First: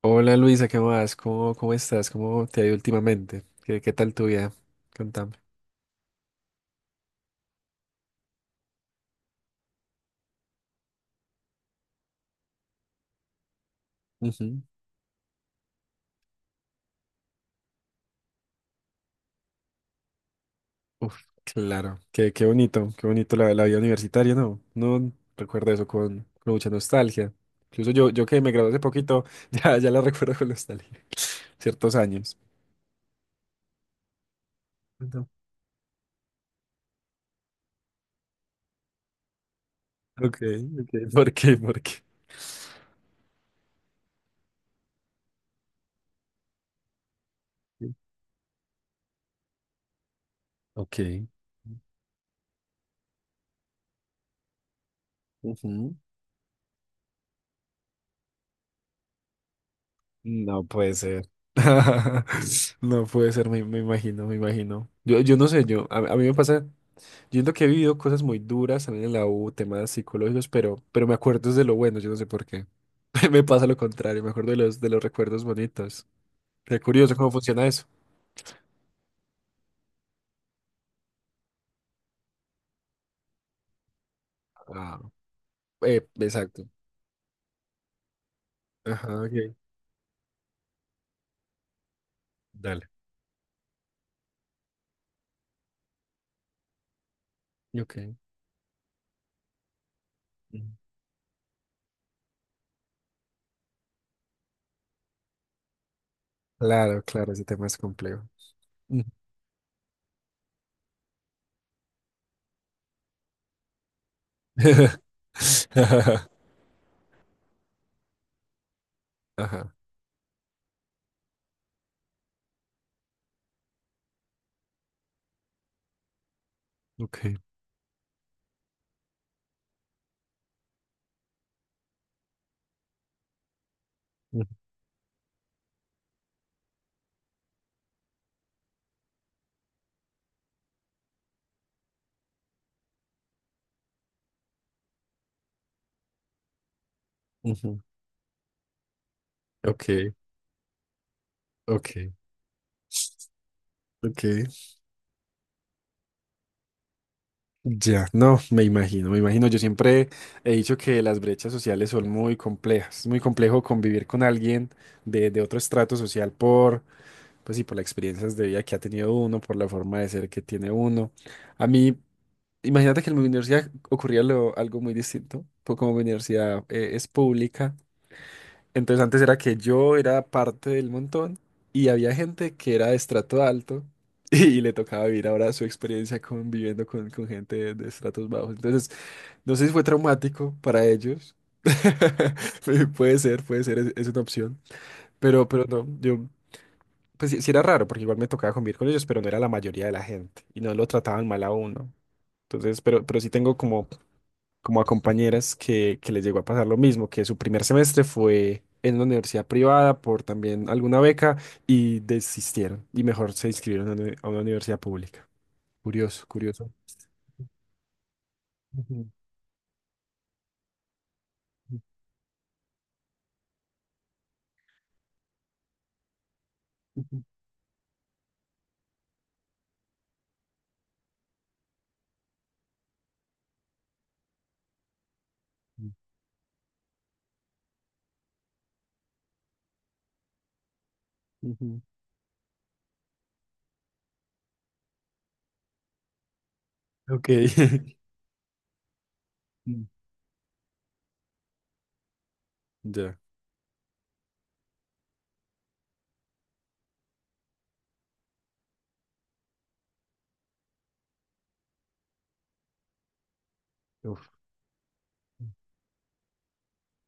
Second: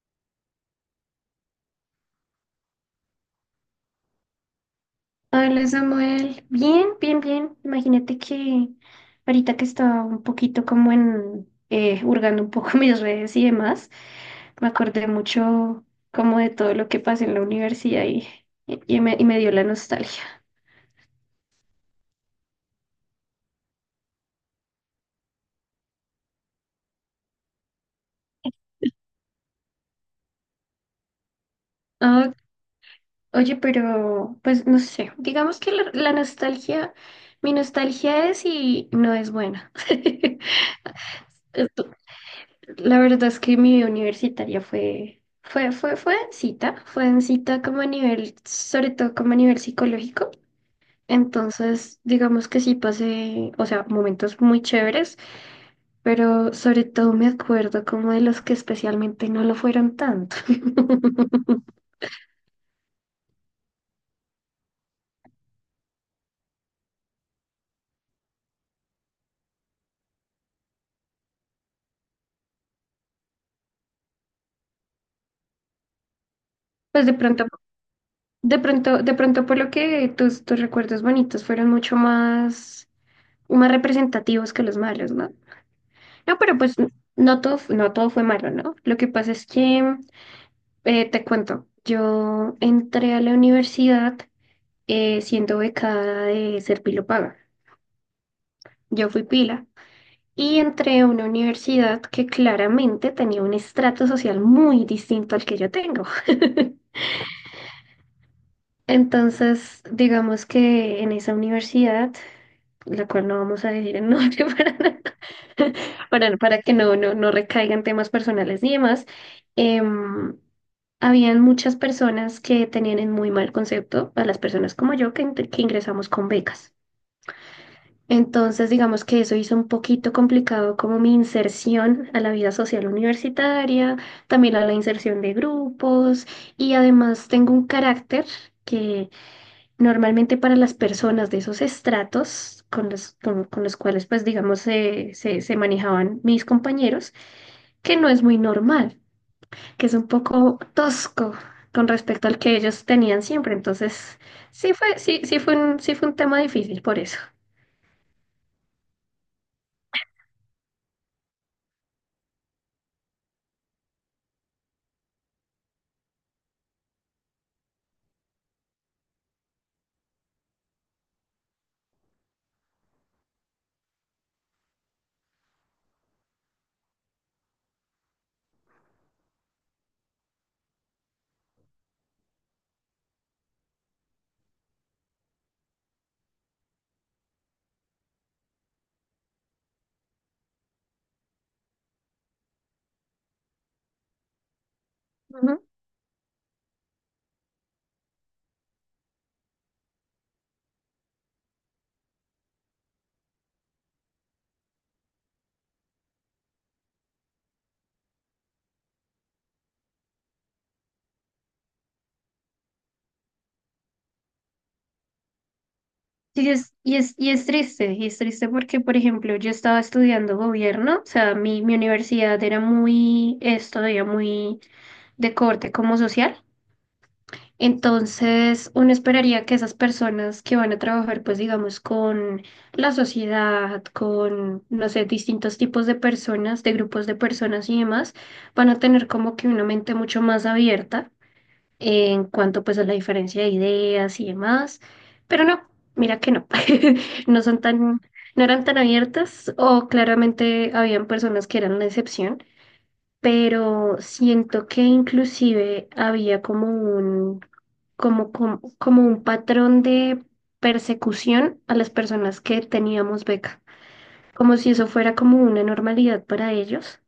Hola Luisa, ¿qué más? ¿Cómo estás? ¿Cómo te ha ido últimamente? ¿Qué tal tu vida? Contame. Hola Samuel, bien, bien, bien. Imagínate que ahorita que estaba un poquito como hurgando un poco mis redes y demás, Ujú. me acordé mucho como de todo lo que pasé en la universidad y me dio la nostalgia. Uf, claro. Qué bonito la vida universitaria, ¿no? No recuerdo eso con mucha nostalgia. Incluso yo que me gradué hace poquito, ya la recuerdo con nostalgia. Ciertos Ah, años. oye, pero pues no sé, No. digamos que la nostalgia, mi nostalgia es y no es buena. Ok, ok. ¿Por qué? ¿Por ¿Tú, qué? la verdad es que mi vida universitaria fue densita como a nivel, sobre todo como a nivel psicológico. Ok. Entonces, digamos que sí pasé, o sea, momentos muy chéveres, Ujú. pero sobre todo me acuerdo como de los que especialmente no lo fueron tanto. No puede ser. No puede ser, me imagino, me imagino. Yo no sé, yo, a mí me pasa. Yo siento que he vivido cosas muy duras también en la U, temas psicológicos, pero me acuerdo es de lo bueno, yo no sé por qué. Me pasa lo contrario, me acuerdo de los recuerdos bonitos. Qué Pues de curioso cómo pronto, funciona eso. De pronto por lo que tus recuerdos bonitos fueron mucho más, más representativos que los Ah, malos, ¿no? No, pero exacto. pues no todo fue malo, ¿no? Lo que Ajá, pasa es ok. que te cuento, yo Dale. entré a la universidad siendo becada de Serpilo Paga. Ok. Yo fui pila y Ujú. entré a una universidad que claramente tenía un estrato social muy distinto al que yo tengo. Claro, claro, ese tema es complejo. Ujú. Entonces, digamos que en esa universidad la cual no vamos a decir el nombre para, no, para que no recaigan temas personales ni demás, Ajá, em, habían muchas personas que tenían en muy mal concepto a las personas como yo que ingresamos con becas. ok. Entonces, digamos que eso hizo un poquito complicado como mi inserción a la vida social universitaria, Ujú. también a la inserción de grupos y además tengo un carácter que normalmente para las personas de esos estratos con con los cuales, pues digamos, se manejaban mis compañeros, Ujú. que no es muy normal, que es un Ok, poco tosco con ok, respecto al que ellos tenían siempre. Entonces, ok. Sí fue sí fue un tema difícil por eso. Ya, no, me imagino, me imagino. Yo siempre he dicho que las brechas sociales son muy complejas. Es muy complejo convivir con alguien de otro estrato social por, pues sí, por las experiencias de vida que ha tenido uno, por la forma de ser que tiene uno. A mí, imagínate que en mi universidad ocurría lo- algo muy distinto, pues como mi universidad es pública. Entonces antes era que yo era parte del montón y había gente que era de estrato alto y, le tocaba vivir ahora su experiencia conviviendo con gente de estratos bajos. Entonces, no sé si fue traumático para ellos. Pu- puede ser, es una opción. Ujú. Pero no, yo, pues sí, sí era raro porque igual me tocaba convivir con ellos, pero no era la mayoría de la gente y no lo trataban mal a uno. Entonces, pero sí tengo como como a compañeras que les llegó a pasar lo mismo, que su primer semestre fue en una universidad privada por también alguna beca y desistieron y mejor se inscribieron a una, uni- a una universidad pública. Curioso, Sí, curioso. Y es triste porque, por Ujú, ejemplo, yo estaba estudiando gobierno, o sea, mi universidad era muy, es todavía muy de corte como social. ujú, Entonces, uno esperaría que esas personas que van a trabajar, pues digamos, con la sociedad, con, no sé, distintos tipos de personas, de grupos de personas y demás, van a tener como que una mente mucho más abierta ujú. en cuanto pues a la diferencia de ideas y demás. Pero no, mira que no, Ok. no son tan, no eran tan abiertas, o Mm. claramente habían personas que eran la excepción, Ya. pero siento que inclusive había como un, como un patrón de persecución a las personas que teníamos beca, Uf. como si eso fuera como una normalidad para ellos.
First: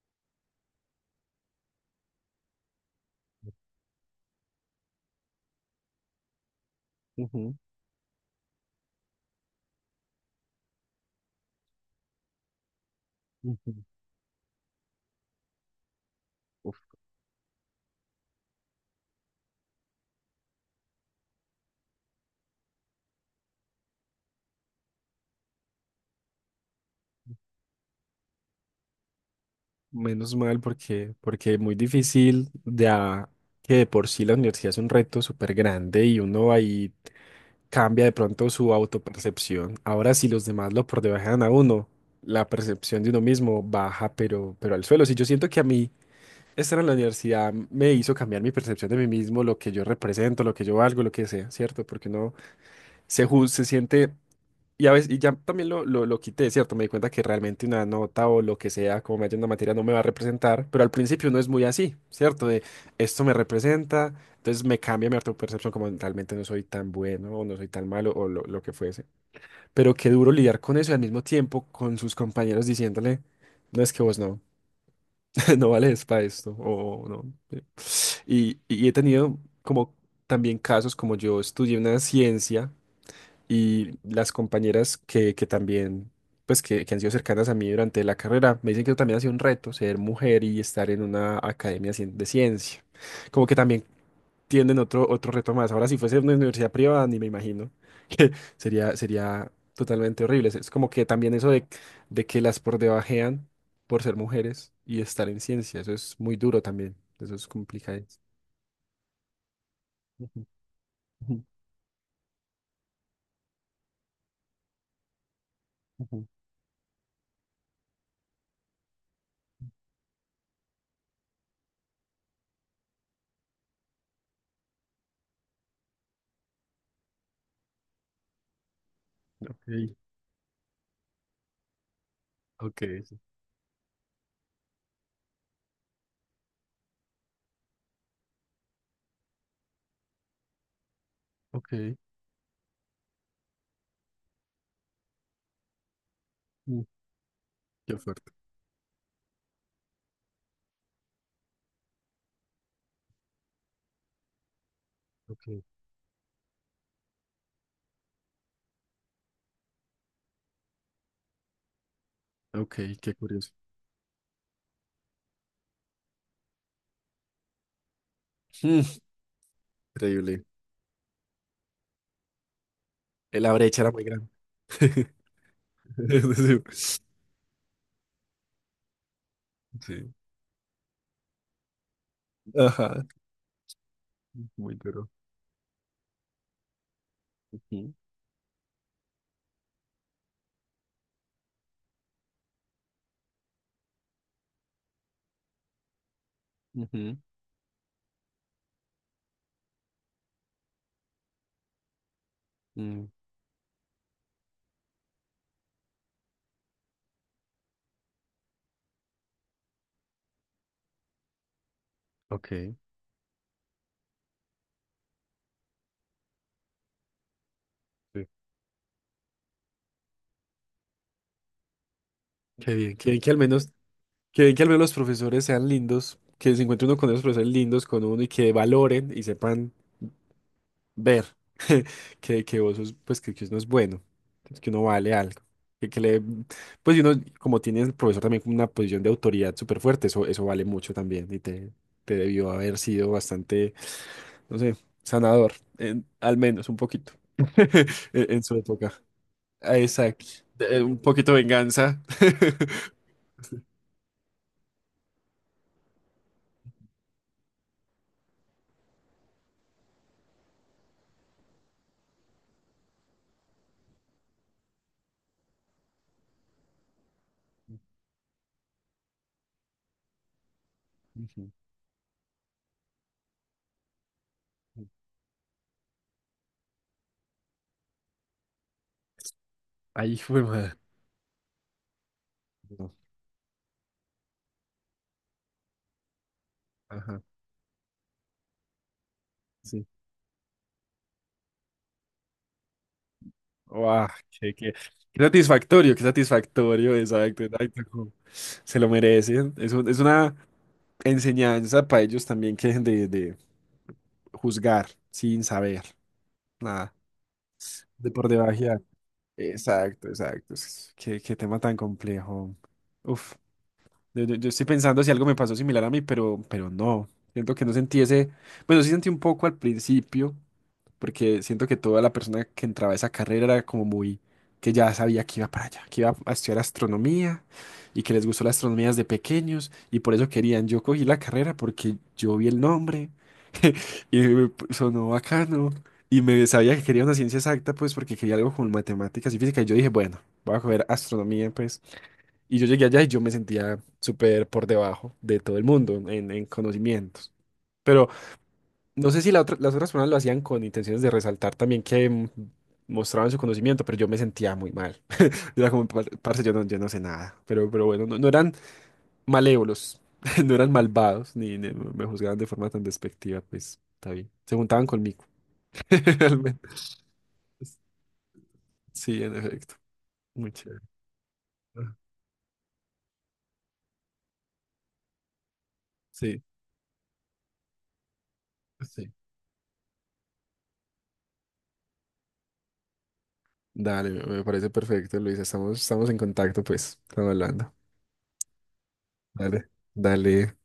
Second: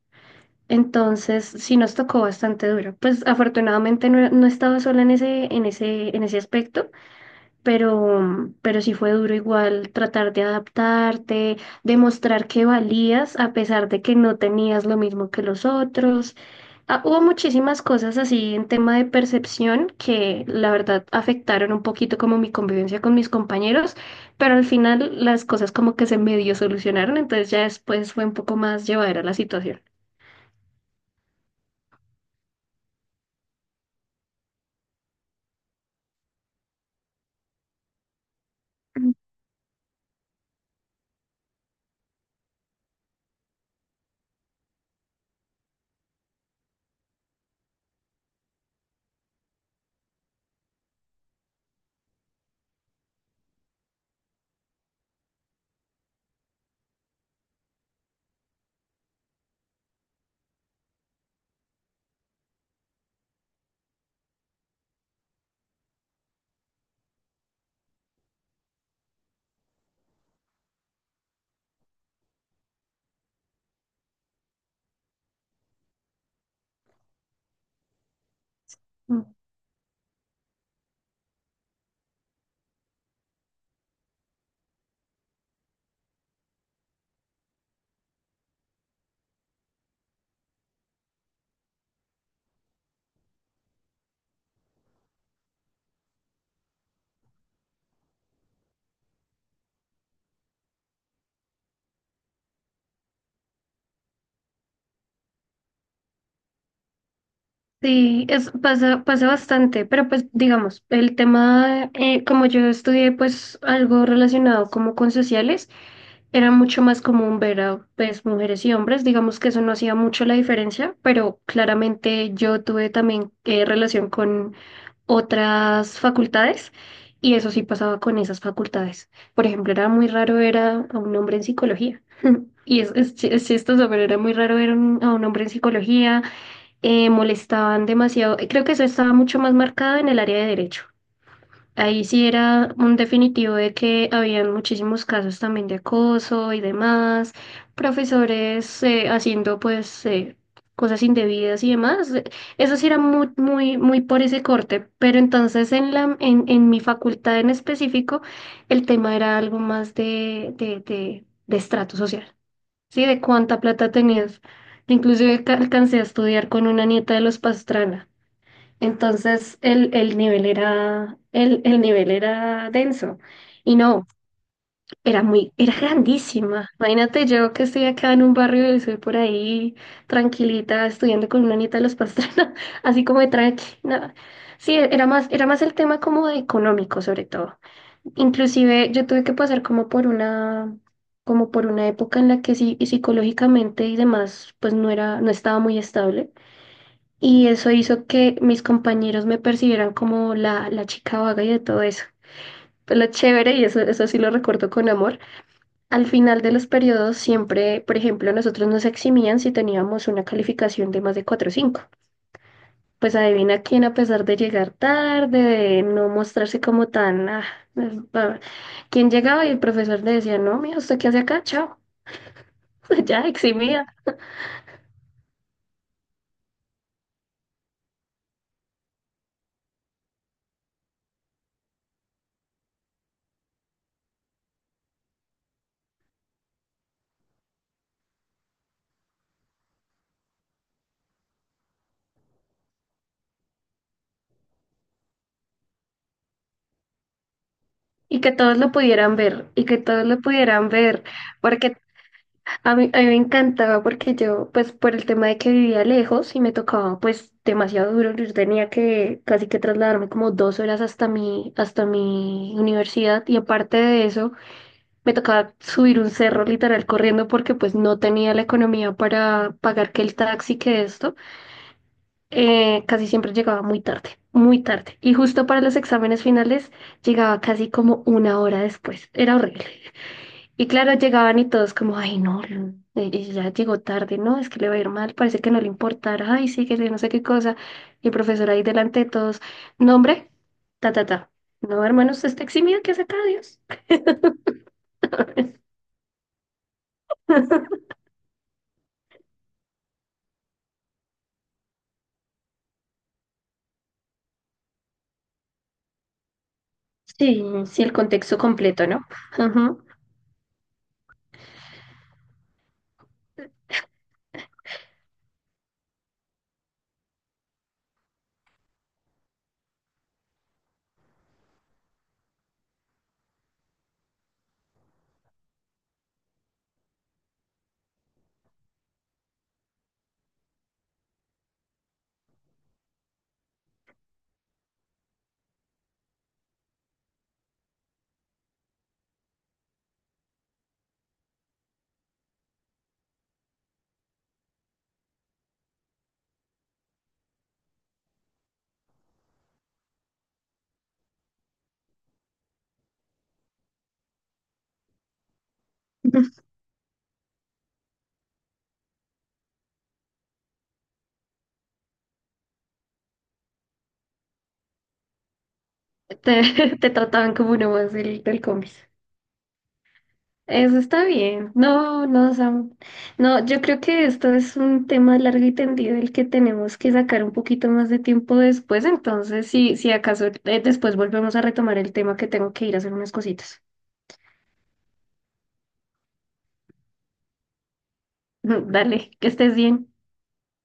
Entonces, sí nos tocó bastante duro. Pues afortunadamente no, no estaba sola en en ese aspecto, Ujú, pero sí fue duro igual tratar de adaptarte, demostrar que valías a ujú. pesar de que no tenías lo mismo que los otros. Uf. Ah, hubo muchísimas cosas así en tema de percepción que la verdad afectaron un poquito como mi convivencia con mis compañeros, pero al final las cosas como que se medio solucionaron, entonces ya después fue un poco más llevadera la situación. Menos mal porque, porque es muy difícil, ya que de por sí la universidad es un reto súper grande y uno ahí cambia de pronto su autopercepción. Ahora, si los demás lo debajan a uno, la percepción de uno mismo baja, pero al suelo. Si yo siento que a mí estar en la universidad me hizo cambiar mi percepción de mí mismo, lo que yo represento, lo que yo valgo, lo que sea, ¿cierto? Porque uno se, ju- se siente y a veces, y ya también lo quité, ¿cierto? Me di cuenta que realmente una nota o lo que sea, como me haya una materia, no me va a representar, pero al principio no es muy así, ¿cierto? De esto me representa, entonces me cambia mi autopercepción como realmente no soy tan bueno o no soy tan malo o lo que fuese. Pero qué duro lidiar con eso y al mismo tiempo con sus compañeros diciéndole, no es que vos no, no vales para esto o no. Sí. Y he tenido como también casos como yo estudié una ciencia. Y las compañeras que también, pues que han sido cercanas a mí durante la carrera, me dicen que eso también ha sido un reto, ser mujer y estar en una academia cien- de ciencia. Como que también tienden otro, otro reto más. Ahora, si fuese una universidad privada, ni me imagino que sería, sería totalmente horrible. Es como que también eso de que las por debajean por ser mujeres y estar en ciencia, eso es muy duro también. Eso es complicado. Sí, es, pasa, pasa bastante, pero pues Ujú, digamos, el ujú, tema, como yo estudié pues algo relacionado como con sociales, ujú. era mucho más común ver a pues mujeres y hombres, digamos que eso no hacía mucho la diferencia, pero claramente yo tuve también relación con otras facultades, y eso sí pasaba con esas facultades. Por ejemplo, era Ok, muy raro ver a un hombre en psicología. ok, Y sí, es chistoso, pero era muy raro a un hombre en psicología, molestaban demasiado. Eh, creo que eso estaba mucho más marcado en el área de derecho. ok. Ahí sí era un definitivo de que habían muchísimos casos también de acoso y Mm, demás, qué fuerte. profesores haciendo pues cosas indebidas y demás. Eso sí era muy, muy, muy por ese corte, pero entonces en en mi facultad en específico, el tema era algo más de estrato social. Ok, Sí, qué de curioso. cuánta plata tenías. Inclusive alcancé a estudiar con una nieta de los Pastrana. Mm, Entonces el increíble. nivel era, el nivel era denso. La Y brecha era muy no, grande. era muy, era Sí. grandísima. Imagínate yo que estoy acá en un barrio y soy por ahí Sí. tranquilita estudiando con una nieta de los Pastrana, Ajá. así como de tranqui. No. Sí, Muy duro. Era más el tema como de económico sobre todo. Ujú, Inclusive yo tuve que pasar como por una época en la que sí, y psicológicamente y demás, pues no era, no estaba muy estable. ujú, Y eso hizo que mis compañeros me percibieran como la chica vaga y de todo eso. Pues lo mm, chévere, y eso sí lo recuerdo con amor. Al final de los periodos siempre, por ejemplo, a nosotros nos eximían si teníamos una calificación de más de 4 o cinco, ok. pues adivina quién, a pesar de llegar tarde, de no mostrarse como tan... Sí. ah, quién llegaba y el profesor le decía, no, mira, ¿usted qué hace acá? Chao. Qué bien Ya, que al menos, eximida. qué bien que al menos los profesores sean lindos, que se encuentre uno con esos profesores lindos, con uno y que valoren y sepan. Ver que vos sos, pues que uno es bueno, que uno vale algo. Que le, pues y uno, como tiene el profesor también como una posición de autoridad súper fuerte, eso vale mucho también y te debió haber sido bastante, no sé, sanador, en- al menos un poquito, Y que en su todos lo época. pudieran ver, y Ah, que todos lo exacto. pudieran Un ver, poquito de porque venganza. A mí me encantaba, porque yo, pues por el tema de que vivía lejos y me tocaba pues demasiado duro, yo tenía que casi que trasladarme como dos horas hasta mi universidad, y aparte de eso, me tocaba subir un cerro literal corriendo porque pues no tenía la economía para pagar que el taxi, que esto. Ujú. Casi siempre llegaba muy tarde, muy tarde. Y justo para los exámenes finales llegaba casi como una hora después. Era horrible. Ay, hijo de Y madre. claro, llegaban y todos como, ay, no, Lu, No. Ya llegó tarde, ¿no? Es que le va a ir mal, parece que no le importara, ay, sí, que yo no sé Ajá, qué cosa. Y el profesor ahí delante de todos, sí. nombre, ta, ta, ta. No, hermano, usted está eximido, que hace acá? Dios. Guau, qué, qué- qué satisfactorio, exacto, exacto, como se lo merecen. Es, un- es una enseñanza para ellos también que dejen de juzgar sin saber nada, Sí, sí, el de por contexto debajear. completo, ¿no? Ajá. Exacto, exacto. Es- Qué, qué tema tan complejo. Uf. Yo- yo estoy pensando si algo me pasó similar a mí, pero no. Siento que no sentí ese. Bueno, sí sentí un poco al principio, porque siento que toda la persona que entraba a esa carrera era como muy. Que ya sabía que iba para allá, que iba a estudiar astronomía y que les gustó la astronomía desde pequeños y por eso querían. Yo cogí la carrera porque yo vi el nombre y me sonó bacano y me sabía que quería una ciencia exacta, pues porque quería algo con matemáticas y física. Y yo dije, bueno, voy a coger astronomía, pues. Y yo llegué allá y yo me sentía súper por debajo de todo el mundo en conocimientos. Pero no sé si la otra- las otras personas lo hacían con intenciones de resaltar también que mostraban su conocimiento, pero yo me sentía muy mal. Yo era como, "Par- parce, yo no, yo no sé nada". Pero bueno, no, no eran malévolos, no eran malvados, ni, ni me juzgaban de forma tan despectiva, pues está bien. Se juntaban conmigo, realmente. Te trataban como uno más del combis. Sí, en efecto. Muy Eso chévere. está bien. Ah, No, no, Sam. No, yo creo que esto es un tema largo y tendido el que sí, tenemos que sacar un poquito más de tiempo después. sí. Entonces, si acaso después volvemos a retomar el tema, que tengo que ir a hacer unas cositas. Dale, me parece perfecto, Luisa. Estamos, estamos en contacto, pues. Estamos hablando. Dale, que estés Dale. bien. Dale.